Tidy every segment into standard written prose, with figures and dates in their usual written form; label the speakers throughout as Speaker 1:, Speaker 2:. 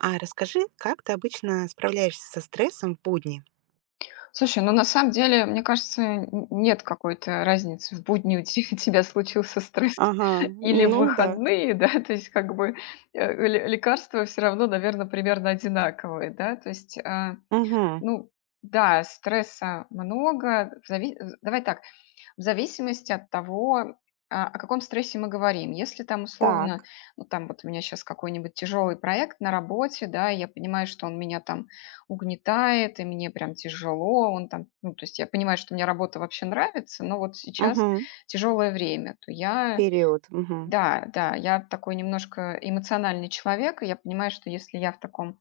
Speaker 1: А расскажи, как ты обычно справляешься со стрессом в будни?
Speaker 2: Слушай, ну на самом деле, мне кажется, нет какой-то разницы. В будни тебя случился стресс
Speaker 1: Ага,
Speaker 2: или в
Speaker 1: ну да.
Speaker 2: выходные, да, то есть как бы лекарства все равно, наверное, примерно одинаковые, да, то есть,
Speaker 1: Мгм.
Speaker 2: ну, да, стресса много. Давай так, в зависимости от того, о каком стрессе мы говорим. Если там условно,
Speaker 1: Так.
Speaker 2: ну там вот у меня сейчас какой-нибудь тяжелый проект на работе, да, и я понимаю, что он меня там угнетает, и мне прям тяжело, он там, ну то есть я понимаю, что мне работа вообще нравится, но вот сейчас
Speaker 1: Угу.
Speaker 2: тяжелое время, то я,
Speaker 1: Период. Мгм.
Speaker 2: да, да, я такой немножко эмоциональный человек, и я понимаю, что если я в таком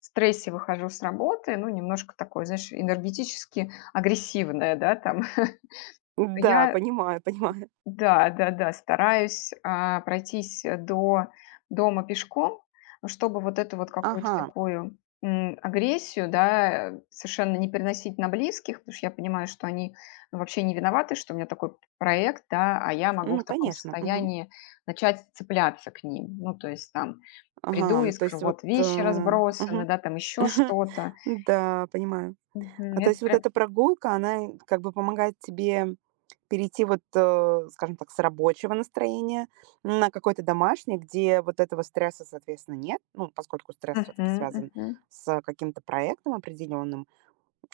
Speaker 2: стрессе выхожу с работы, ну, немножко такой, знаешь, энергетически агрессивная, да, там, то
Speaker 1: Да,
Speaker 2: я,
Speaker 1: понимаю, понимаю.
Speaker 2: да, да-да, стараюсь, пройтись, до дома пешком, ну, чтобы вот эту вот какую-то
Speaker 1: Ага.
Speaker 2: такую, агрессию, да, совершенно не переносить на близких, потому что я понимаю, что они, ну, вообще не виноваты, что у меня такой проект, да, а я могу
Speaker 1: Ну,
Speaker 2: в таком
Speaker 1: конечно. Мгм.
Speaker 2: состоянии начать цепляться к ним. Ну, то есть там приду
Speaker 1: Ага.
Speaker 2: и
Speaker 1: То
Speaker 2: скажу:
Speaker 1: есть вот.
Speaker 2: "Вот вещи разбросаны",
Speaker 1: Мгм.
Speaker 2: да, там еще что-то.
Speaker 1: Да, понимаю.
Speaker 2: Мгм.
Speaker 1: То
Speaker 2: Это
Speaker 1: есть вот
Speaker 2: прям.
Speaker 1: эта прогулка, она как бы помогает тебе перейти вот, скажем так, с рабочего настроения на какое-то домашнее, где вот этого стресса, соответственно, нет, ну, поскольку стресс все-таки
Speaker 2: Мгм,
Speaker 1: связан
Speaker 2: мгм.
Speaker 1: с каким-то проектом определенным.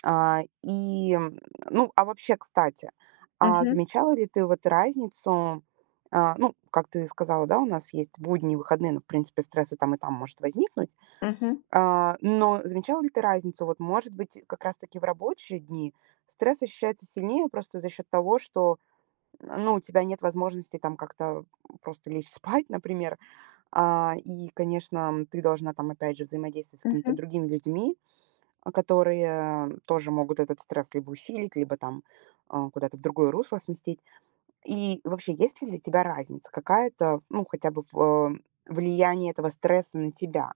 Speaker 1: А, и, м, ну, а вообще, кстати, а
Speaker 2: Мгм,
Speaker 1: замечала ли ты вот разницу, ну, как ты сказала, да, у нас есть будни, выходные, ну, в принципе, стресс там, и там может возникнуть.
Speaker 2: мгм,
Speaker 1: Но замечала ли ты разницу? Вот, может быть, как раз-таки в рабочие дни стресс ощущается сильнее просто за счет того, что, ну, у тебя нет возможности там как-то просто лечь спать, например. И, конечно, ты должна там, опять же, взаимодействовать с какими-то
Speaker 2: мгм.
Speaker 1: другими людьми, которые тоже могут этот стресс либо усилить, либо там куда-то в другое русло сместить. И вообще, есть ли для тебя разница какая-то, ну, хотя бы в, э, влияние этого стресса на тебя?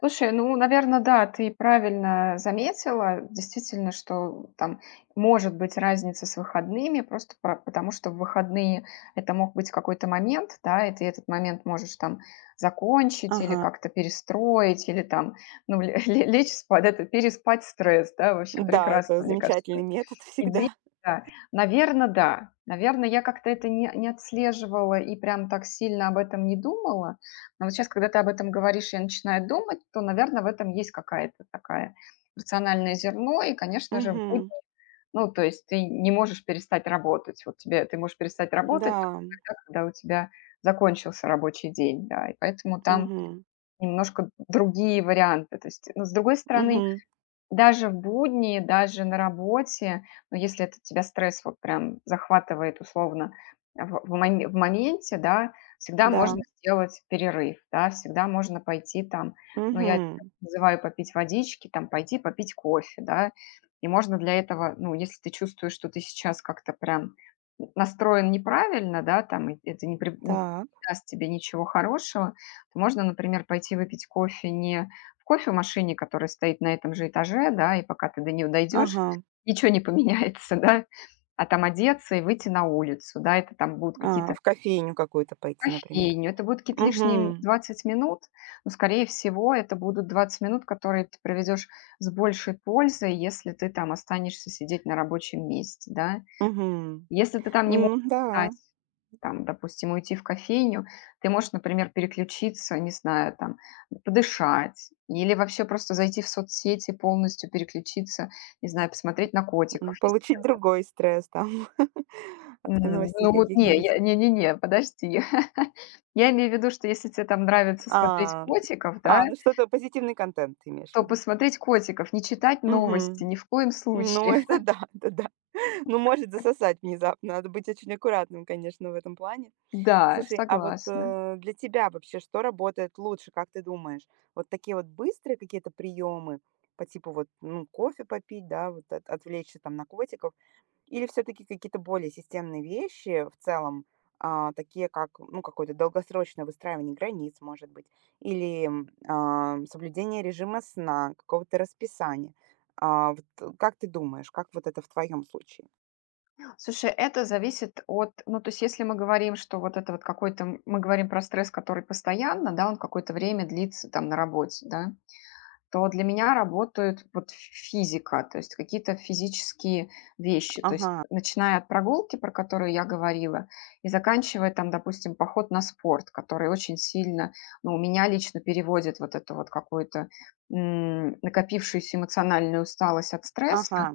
Speaker 2: Слушай, ну, наверное, да, ты правильно заметила. Действительно, что там может быть разница с выходными, просто по потому что в выходные это мог быть какой-то момент, да, и ты этот момент можешь там закончить или
Speaker 1: Ага.
Speaker 2: как-то перестроить, или там, ну, ле ле лечь спать, это переспать стресс, да, вообще
Speaker 1: Да, это
Speaker 2: прекрасно, мне кажется.
Speaker 1: замечательный метод
Speaker 2: Идея,
Speaker 1: всегда.
Speaker 2: да. Наверно, да. Наверное, я как-то это не отслеживала и прям так сильно об этом не думала. Но вот щас, когда ты об этом говоришь, я начинаю думать, то, наверное, в этом есть какая-то такая рациональное зерно. И, конечно же, будет,
Speaker 1: Мгм.
Speaker 2: ну, то есть ты не можешь перестать работать. Вот тебе ты можешь перестать работать
Speaker 1: Да.
Speaker 2: только тогда, когда у тебя закончился рабочий день, да. И поэтому там
Speaker 1: Мгм.
Speaker 2: немножко другие варианты. То есть, но, с другой стороны,
Speaker 1: Мгм.
Speaker 2: даже в будни, даже на работе, но если это тебя стресс вот прям захватывает условно в моменте, да, всегда
Speaker 1: Да.
Speaker 2: можно сделать перерыв, да, всегда можно пойти там, ну, я это
Speaker 1: Мгм.
Speaker 2: называю попить водички, там пойти попить кофе, да. И можно для этого, ну, если ты чувствуешь, что ты сейчас как-то прям настроен неправильно, да, там, и это не
Speaker 1: Так.
Speaker 2: даст тебе ничего хорошего, то можно, например, пойти выпить кофе не в кофемашине, которая стоит на этом же этаже, да, и пока ты до нее дойдешь,
Speaker 1: Ага.
Speaker 2: ничего не поменяется, да. А там одеться и выйти на улицу, да, это там будут
Speaker 1: А,
Speaker 2: какие-то
Speaker 1: в кофейню какую-то пойти, например.
Speaker 2: кофейни, это будут какие-то лишние
Speaker 1: Мгм.
Speaker 2: 20 минут, но, скорее всего, это будут 20 минут, которые ты проведешь с большей пользой, если ты там останешься сидеть на рабочем месте, да.
Speaker 1: Мгм.
Speaker 2: Если ты там не можешь
Speaker 1: М,
Speaker 2: встать,
Speaker 1: да.
Speaker 2: там, допустим, уйти в кофейню, ты можешь, например, переключиться, не знаю, там, подышать или вообще просто зайти в соцсети, полностью переключиться, не знаю, посмотреть на котиков,
Speaker 1: М,
Speaker 2: если
Speaker 1: получить
Speaker 2: те
Speaker 1: другой стресс там от
Speaker 2: м,
Speaker 1: новостей
Speaker 2: ну вот не,
Speaker 1: каких-нибудь.
Speaker 2: я не, подожди. Я имею в виду, что если тебе там нравится смотреть
Speaker 1: А,
Speaker 2: котиков, да,
Speaker 1: ну что-то позитивный контент ты имеешь в
Speaker 2: то
Speaker 1: виду.
Speaker 2: посмотреть котиков, не читать новости
Speaker 1: Мгм.
Speaker 2: ни в коем
Speaker 1: Ну
Speaker 2: случае.
Speaker 1: это да, это да. Ну, может засосать внезапно. Надо быть очень аккуратным, конечно, в этом плане.
Speaker 2: Да,
Speaker 1: Слушай, а вот
Speaker 2: согласна.
Speaker 1: для тебя вообще что работает лучше, как ты думаешь? Вот такие вот быстрые какие-то приемы по типу вот ну, кофе попить, да, вот отвлечься там на котиков, или все-таки какие-то более системные вещи в целом, такие как ну какое-то долгосрочное выстраивание границ, может быть, или соблюдение режима сна, какого-то расписания. Как ты думаешь, как вот это в твоем случае?
Speaker 2: Слушай, это зависит от, ну, то есть, если мы говорим, что вот это вот какой-то, мы говорим про стресс, который постоянно, да, он какое-то время длится там на работе, да, то для меня работают вот физика, то есть какие-то физические вещи, то есть
Speaker 1: Ага,
Speaker 2: начиная от прогулки, про которую я говорила, и заканчивая там, допустим, поход на спорт, который очень сильно, ну, у меня лично переводит вот эту вот какую-то накопившуюся эмоциональную усталость от
Speaker 1: ага,
Speaker 2: стресса.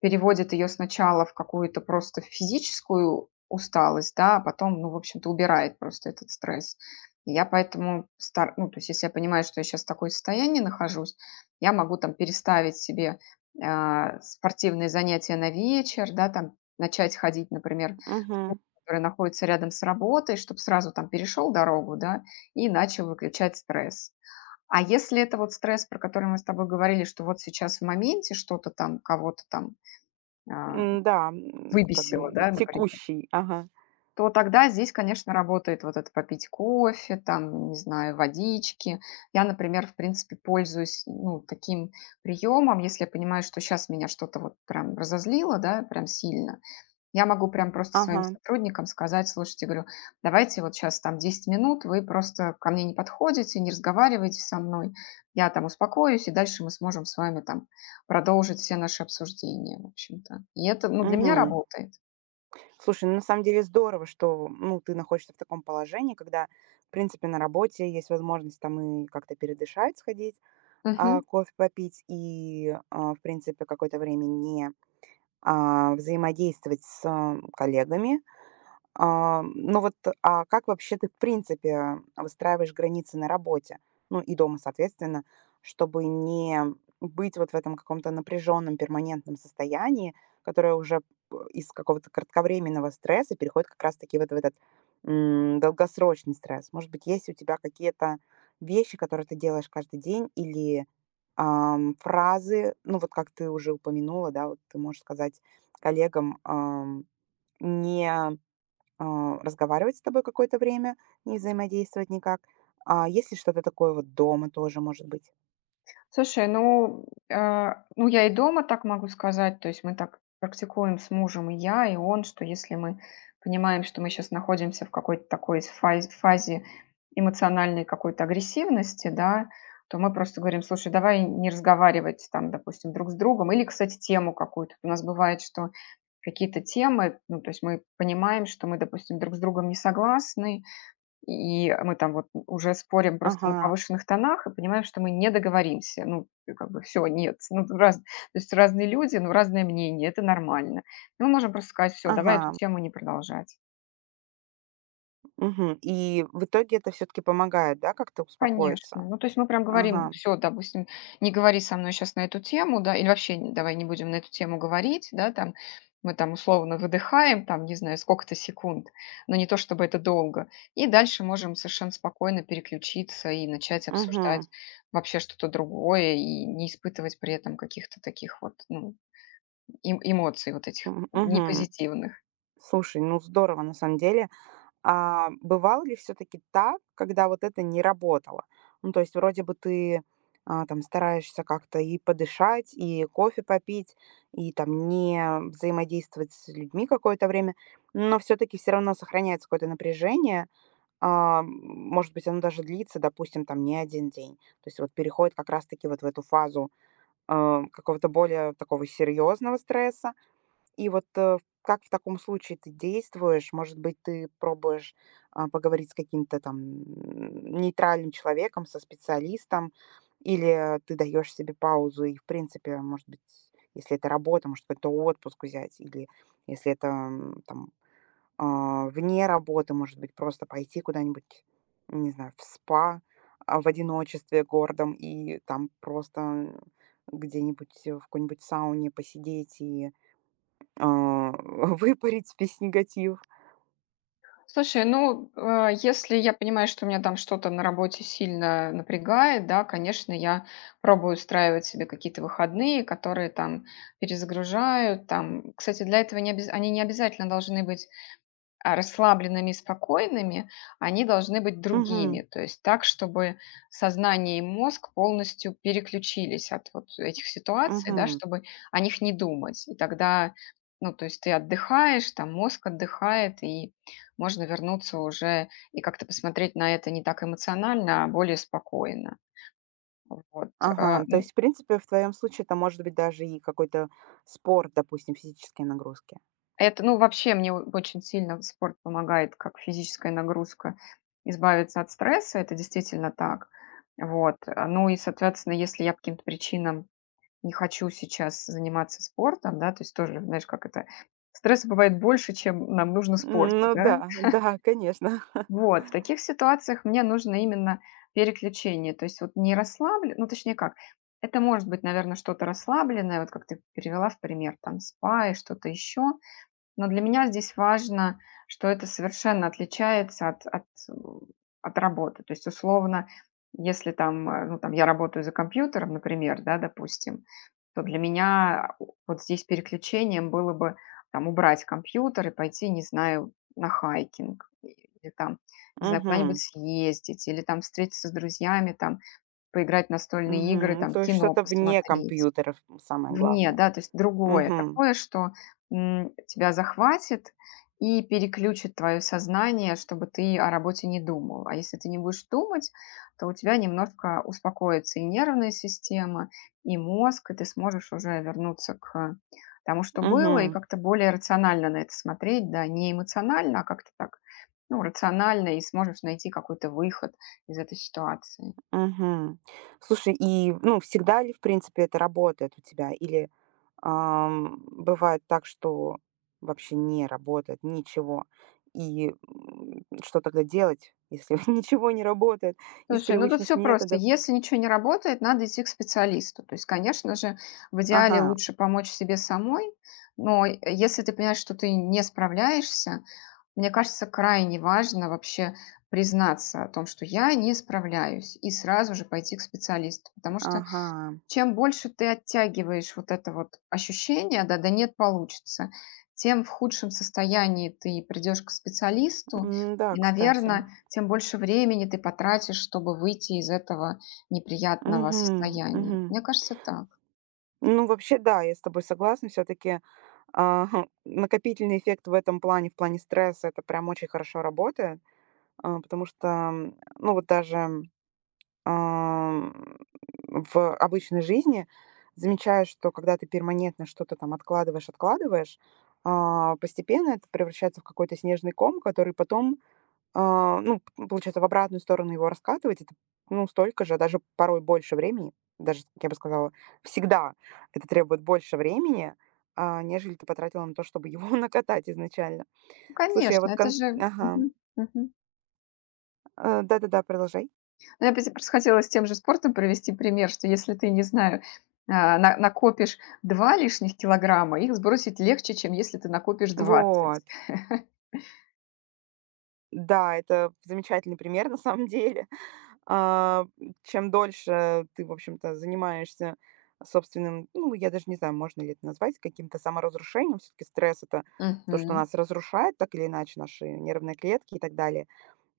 Speaker 2: Переводит ее сначала в какую-то просто физическую усталость, да, а потом, ну, в общем-то, убирает просто этот стресс. И я поэтому стар ну, то есть если я понимаю, что я сейчас в такое состоянии нахожусь, я могу там переставить себе, спортивные занятия на вечер, да, там начать ходить, например, в клуб,
Speaker 1: угу.
Speaker 2: который находится рядом с работой, чтобы сразу там перешел дорогу, да, и начал выключать стресс. А если это вот стресс, про который мы с тобой говорили, что вот сейчас в моменте что-то там, кого-то там, а,
Speaker 1: М, да, м, как
Speaker 2: выбесила,
Speaker 1: бы
Speaker 2: да, например,
Speaker 1: текущий. Ага,
Speaker 2: то тогда здесь, конечно, работает вот это попить кофе, там, не знаю, водички. Я, например, в принципе, пользуюсь, ну, таким приемом, если я понимаю, что сейчас меня что-то вот прям разозлило, да, прям сильно, я могу прям просто
Speaker 1: ага,
Speaker 2: своим сотрудникам сказать: слушайте, говорю, давайте вот сейчас там 10 минут вы просто ко мне не подходите, не разговариваете со мной, я там успокоюсь, и дальше мы сможем с вами там продолжить все наши обсуждения, в общем-то. И это, ну, для меня
Speaker 1: мгм.
Speaker 2: работает.
Speaker 1: Слушай, ну, на самом деле здорово, что, ну, ты находишься в таком положении, когда, в принципе, на работе есть возможность там и как-то передышать, сходить,
Speaker 2: Мгм.
Speaker 1: кофе попить и в принципе, какое-то время не, взаимодействовать с, коллегами. А, ну вот, а как вообще ты, в принципе, выстраиваешь границы на работе, ну и дома, соответственно, чтобы не быть вот в этом каком-то напряженном перманентном состоянии, которое уже из какого-то кратковременного стресса переходит как раз-таки вот в этот долгосрочный стресс? Может быть, есть у тебя какие-то вещи, которые ты делаешь каждый день, или фразы, ну вот как ты уже упомянула, да, вот ты можешь сказать коллегам, не разговаривать с тобой какое-то время, не взаимодействовать никак. А если что-то такое вот дома тоже, может быть?
Speaker 2: Слушай, ну, ну, я и дома так могу сказать, то есть мы так практикуем с мужем и я, и он, что если мы понимаем, что мы сейчас находимся в какой-то такой фазе эмоциональной какой-то агрессивности, да, то мы просто говорим: слушай, давай не разговаривать там, допустим, друг с другом, или, кстати, тему какую-то. У нас бывает, что какие-то темы, ну, то есть мы понимаем, что мы, допустим, друг с другом не согласны, и мы там вот уже спорим просто на
Speaker 1: Ага,
Speaker 2: повышенных тонах и понимаем, что мы не договоримся. Ну, и как бы все, нет. Ну, тут раз, то есть разные люди, но разное мнение, это нормально. И мы можем просто сказать: все, давай эту
Speaker 1: ага,
Speaker 2: тему не продолжать.
Speaker 1: мгм. И в итоге это все-таки помогает, да, как-то успокоиться?
Speaker 2: Конечно. Ну, то есть мы прям говорим:
Speaker 1: Ага,
Speaker 2: все, допустим, не говори со мной сейчас на эту тему, да, или вообще, н давай не будем на эту тему говорить, да, там. Мы там условно выдыхаем, там, не знаю, сколько-то секунд, но не то чтобы это долго. И дальше можем совершенно спокойно переключиться и начать
Speaker 1: угу,
Speaker 2: обсуждать вообще что-то другое, и не испытывать при этом каких-то таких вот, ну, эмоций вот этих
Speaker 1: угу.
Speaker 2: непозитивных.
Speaker 1: Слушай, ну здорово на самом деле. А бывало ли все таки так, когда вот это не работало? Ну, то есть вроде бы ты, там стараешься как-то и подышать, и кофе попить, и там не взаимодействовать с людьми какое-то время, но все таки все равно сохраняется какое-то напряжение. А, м, Может быть, оно даже длится, допустим, там не один день. То есть вот переходит как раз таки вот в эту фазу, какого-то более такого серьезного стресса. Как в таком случае ты действуешь? Может быть, ты пробуешь, поговорить с каким-то там, нейтральным человеком, со специалистом, или ты даешь себе паузу и, в принципе, может быть, если это работа, может, какой-то отпуск взять, или если это, там, вне работы, может быть, просто пойти куда-нибудь, не знаю, в спа, в одиночестве городом и там просто где-нибудь в какой-нибудь сауне посидеть и, а, выпарить весь негатив.
Speaker 2: Слушай, ну, если я понимаю, что меня там что-то на работе сильно напрягает, да, конечно, я пробую устраивать себе какие-то выходные, которые там перезагружают. Там, кстати, для этого не обяз- они не обязательно должны быть, расслабленными и спокойными, они должны быть другими.
Speaker 1: Мгм,
Speaker 2: То есть так, чтобы сознание и мозг полностью переключились от вот этих ситуаций, да,
Speaker 1: мгм.
Speaker 2: чтобы о них не думать. И тогда, ну, то есть ты отдыхаешь, там мозг отдыхает, и можно вернуться уже и как-то посмотреть на это не так эмоционально, а более спокойно. Вот.
Speaker 1: Ага, то
Speaker 2: Ну,
Speaker 1: есть, в принципе, в твоем случае это может быть даже и какой-то спорт, допустим, физические нагрузки.
Speaker 2: это, ну, вообще мне о очень сильно спорт помогает, как физическая нагрузка, избавиться от стресса. Это действительно так. Вот, ну и, соответственно, если я по каким-то причинам не хочу сейчас заниматься спортом, да, то есть тоже, знаешь, как это, стресса бывает больше, чем нам нужно спорта,
Speaker 1: Ну
Speaker 2: да.
Speaker 1: да, да, конечно.
Speaker 2: Вот, в таких ситуациях мне нужно именно переключение. То есть вот не расслаблен, ну, точнее как, это может быть, наверное, что-то расслабленное, вот как ты привела в пример, там, спа и что-то еще. Но для меня здесь важно, что это совершенно отличается от работы. То есть, условно, если там, ну, там я работаю за компьютером, например, да, допустим, то для меня у вот здесь переключением было бы там убрать компьютер и пойти, не знаю, на хайкинг и или там, не знаю, куда-нибудь
Speaker 1: Угу,
Speaker 2: съездить, или там встретиться с друзьями, там поиграть в настольные игры,
Speaker 1: угу.
Speaker 2: там
Speaker 1: То есть
Speaker 2: кино
Speaker 1: что-то вне
Speaker 2: посмотреть.
Speaker 1: компьютеров, самое
Speaker 2: Вне,
Speaker 1: главное.
Speaker 2: да, то есть другое
Speaker 1: Угу,
Speaker 2: такое, что, тебя захватит и переключит твое сознание, чтобы ты о работе не думал. А если ты не будешь думать, то у тебя немножко успокоится и нервная система, и мозг, и ты сможешь уже вернуться к тому, что было, и
Speaker 1: угу,
Speaker 2: как-то более рационально на это смотреть, да, не эмоционально, а как-то так, ну, рационально, и сможешь найти какой-то выход из этой ситуации.
Speaker 1: угу. Слушай, и, ну, всегда ли, в принципе, это работает у тебя? Или бывает так, что вообще не работает ничего. Что тогда делать, если ничего не работает из
Speaker 2: Слушай, ну тут
Speaker 1: привычных
Speaker 2: все просто.
Speaker 1: методов?
Speaker 2: Если ничего не работает, надо идти к специалисту. То есть, конечно же, в идеале
Speaker 1: Ага,
Speaker 2: лучше помочь себе самой, но если ты понимаешь, что ты не справляешься, мне кажется, крайне важно вообще признаться о том, что я не справляюсь, и сразу же пойти к специалисту. Потому что
Speaker 1: ага.
Speaker 2: чем больше ты оттягиваешь вот это вот ощущение, да, да нет, получится, тем в худшем состоянии ты придешь к специалисту,
Speaker 1: М, да,
Speaker 2: и,
Speaker 1: кстати.
Speaker 2: наверное, тем больше времени ты потратишь, чтобы выйти из этого неприятного
Speaker 1: Мгм,
Speaker 2: состояния.
Speaker 1: мгм.
Speaker 2: Мне кажется, так.
Speaker 1: Ну, вообще, да, я с тобой согласна. Все таки накопительный эффект в этом плане, в плане стресса, это прям очень хорошо работает. Потому что, ну, вот даже Ам, в обычной жизни замечаю, что когда ты перманентно что-то там откладываешь, постепенно это превращается в какой-то снежный ком, который потом, ну, п получается, в обратную сторону его раскатывать. Это, ну, столько же, даже порой больше времени. Даже, я бы сказала, всегда это требует больше времени, нежели ты потратила на то, чтобы его накатать изначально.
Speaker 2: Ну,
Speaker 1: Слушай, я
Speaker 2: конечно,
Speaker 1: вот
Speaker 2: это
Speaker 1: кон
Speaker 2: же...
Speaker 1: Ага.
Speaker 2: Мгм, мгм.
Speaker 1: Да-да-да, продолжай.
Speaker 2: Но я опять просто хотела с тем же спортом привести пример, что если ты, не знаю, накопишь 2 лишних килограмма, их сбросить легче, чем если ты накопишь 20.
Speaker 1: Вот. Да, это замечательный пример на самом деле. А, Чем дольше ты, в общем-то, занимаешься собственным, ну, я даже не знаю, можно ли это назвать каким-то саморазрушением, все-таки стресс это то, что
Speaker 2: Мгм.
Speaker 1: нас разрушает, так или иначе, наши нервные клетки и так далее,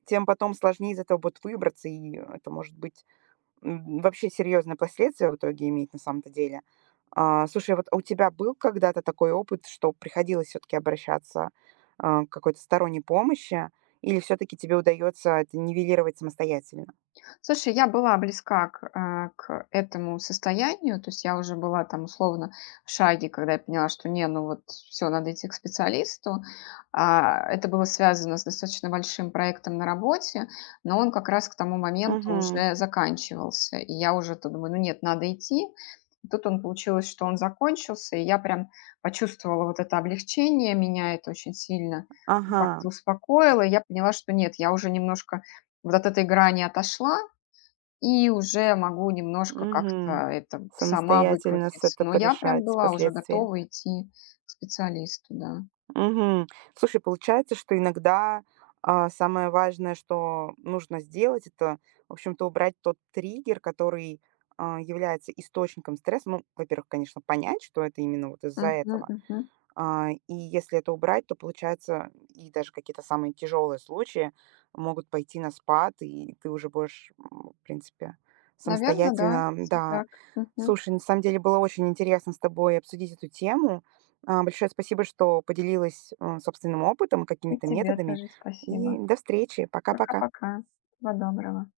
Speaker 1: тем потом сложнее из этого будет выбраться, и это может быть вообще серьезные последствия в итоге имеет на самом-то деле. Слушай, а у тебя был когда-то такой опыт, что приходилось все-таки обращаться, к какой-то сторонней помощи, или все-таки тебе удается это нивелировать самостоятельно?
Speaker 2: Слушай, я была близка к, к этому состоянию, то есть я уже была там условно в шаге, когда я поняла, что не, ну вот все, надо идти к специалисту. Это было связано с достаточно большим проектом на работе, но он как раз к тому моменту
Speaker 1: Мгм.
Speaker 2: уже заканчивался. И я уже то думаю, ну нет, надо идти. И тут он получилось, что он закончился, и я прям почувствовала вот это облегчение, меня это очень сильно, ну,
Speaker 1: Ага.
Speaker 2: как-то успокоило. И я поняла, что нет, я уже немножко вот от этой грани отошла, и уже могу немножко как-то
Speaker 1: Мгм.
Speaker 2: это сама
Speaker 1: Самостоятельно с
Speaker 2: выкрутиться.
Speaker 1: это
Speaker 2: Но я прям
Speaker 1: порешать
Speaker 2: была уже
Speaker 1: последствия.
Speaker 2: готова идти к специалисту, да.
Speaker 1: Мгм. Слушай, получается, что иногда, самое важное, что нужно сделать, это, в общем-то, убрать тот триггер, который, является источником стресса. Ну, во-первых, конечно, понять, что это именно вот из-за
Speaker 2: Мгм,
Speaker 1: этого.
Speaker 2: мгм.
Speaker 1: И если это убрать, то получается и даже какие-то самые тяжелые случаи могут пойти на спад, и ты уже будешь, в принципе,
Speaker 2: Наверно, да,
Speaker 1: самостоятельно,
Speaker 2: всё
Speaker 1: да.
Speaker 2: так. Мгм.
Speaker 1: Слушай, на самом деле было очень интересно с тобой обсудить эту тему. Большое спасибо, что поделилась, собственным опытом и
Speaker 2: И
Speaker 1: какими-то
Speaker 2: тебе
Speaker 1: методами.
Speaker 2: тоже
Speaker 1: И
Speaker 2: спасибо.
Speaker 1: до встречи. Пока-пока.
Speaker 2: Пока-пока. Всего доброго.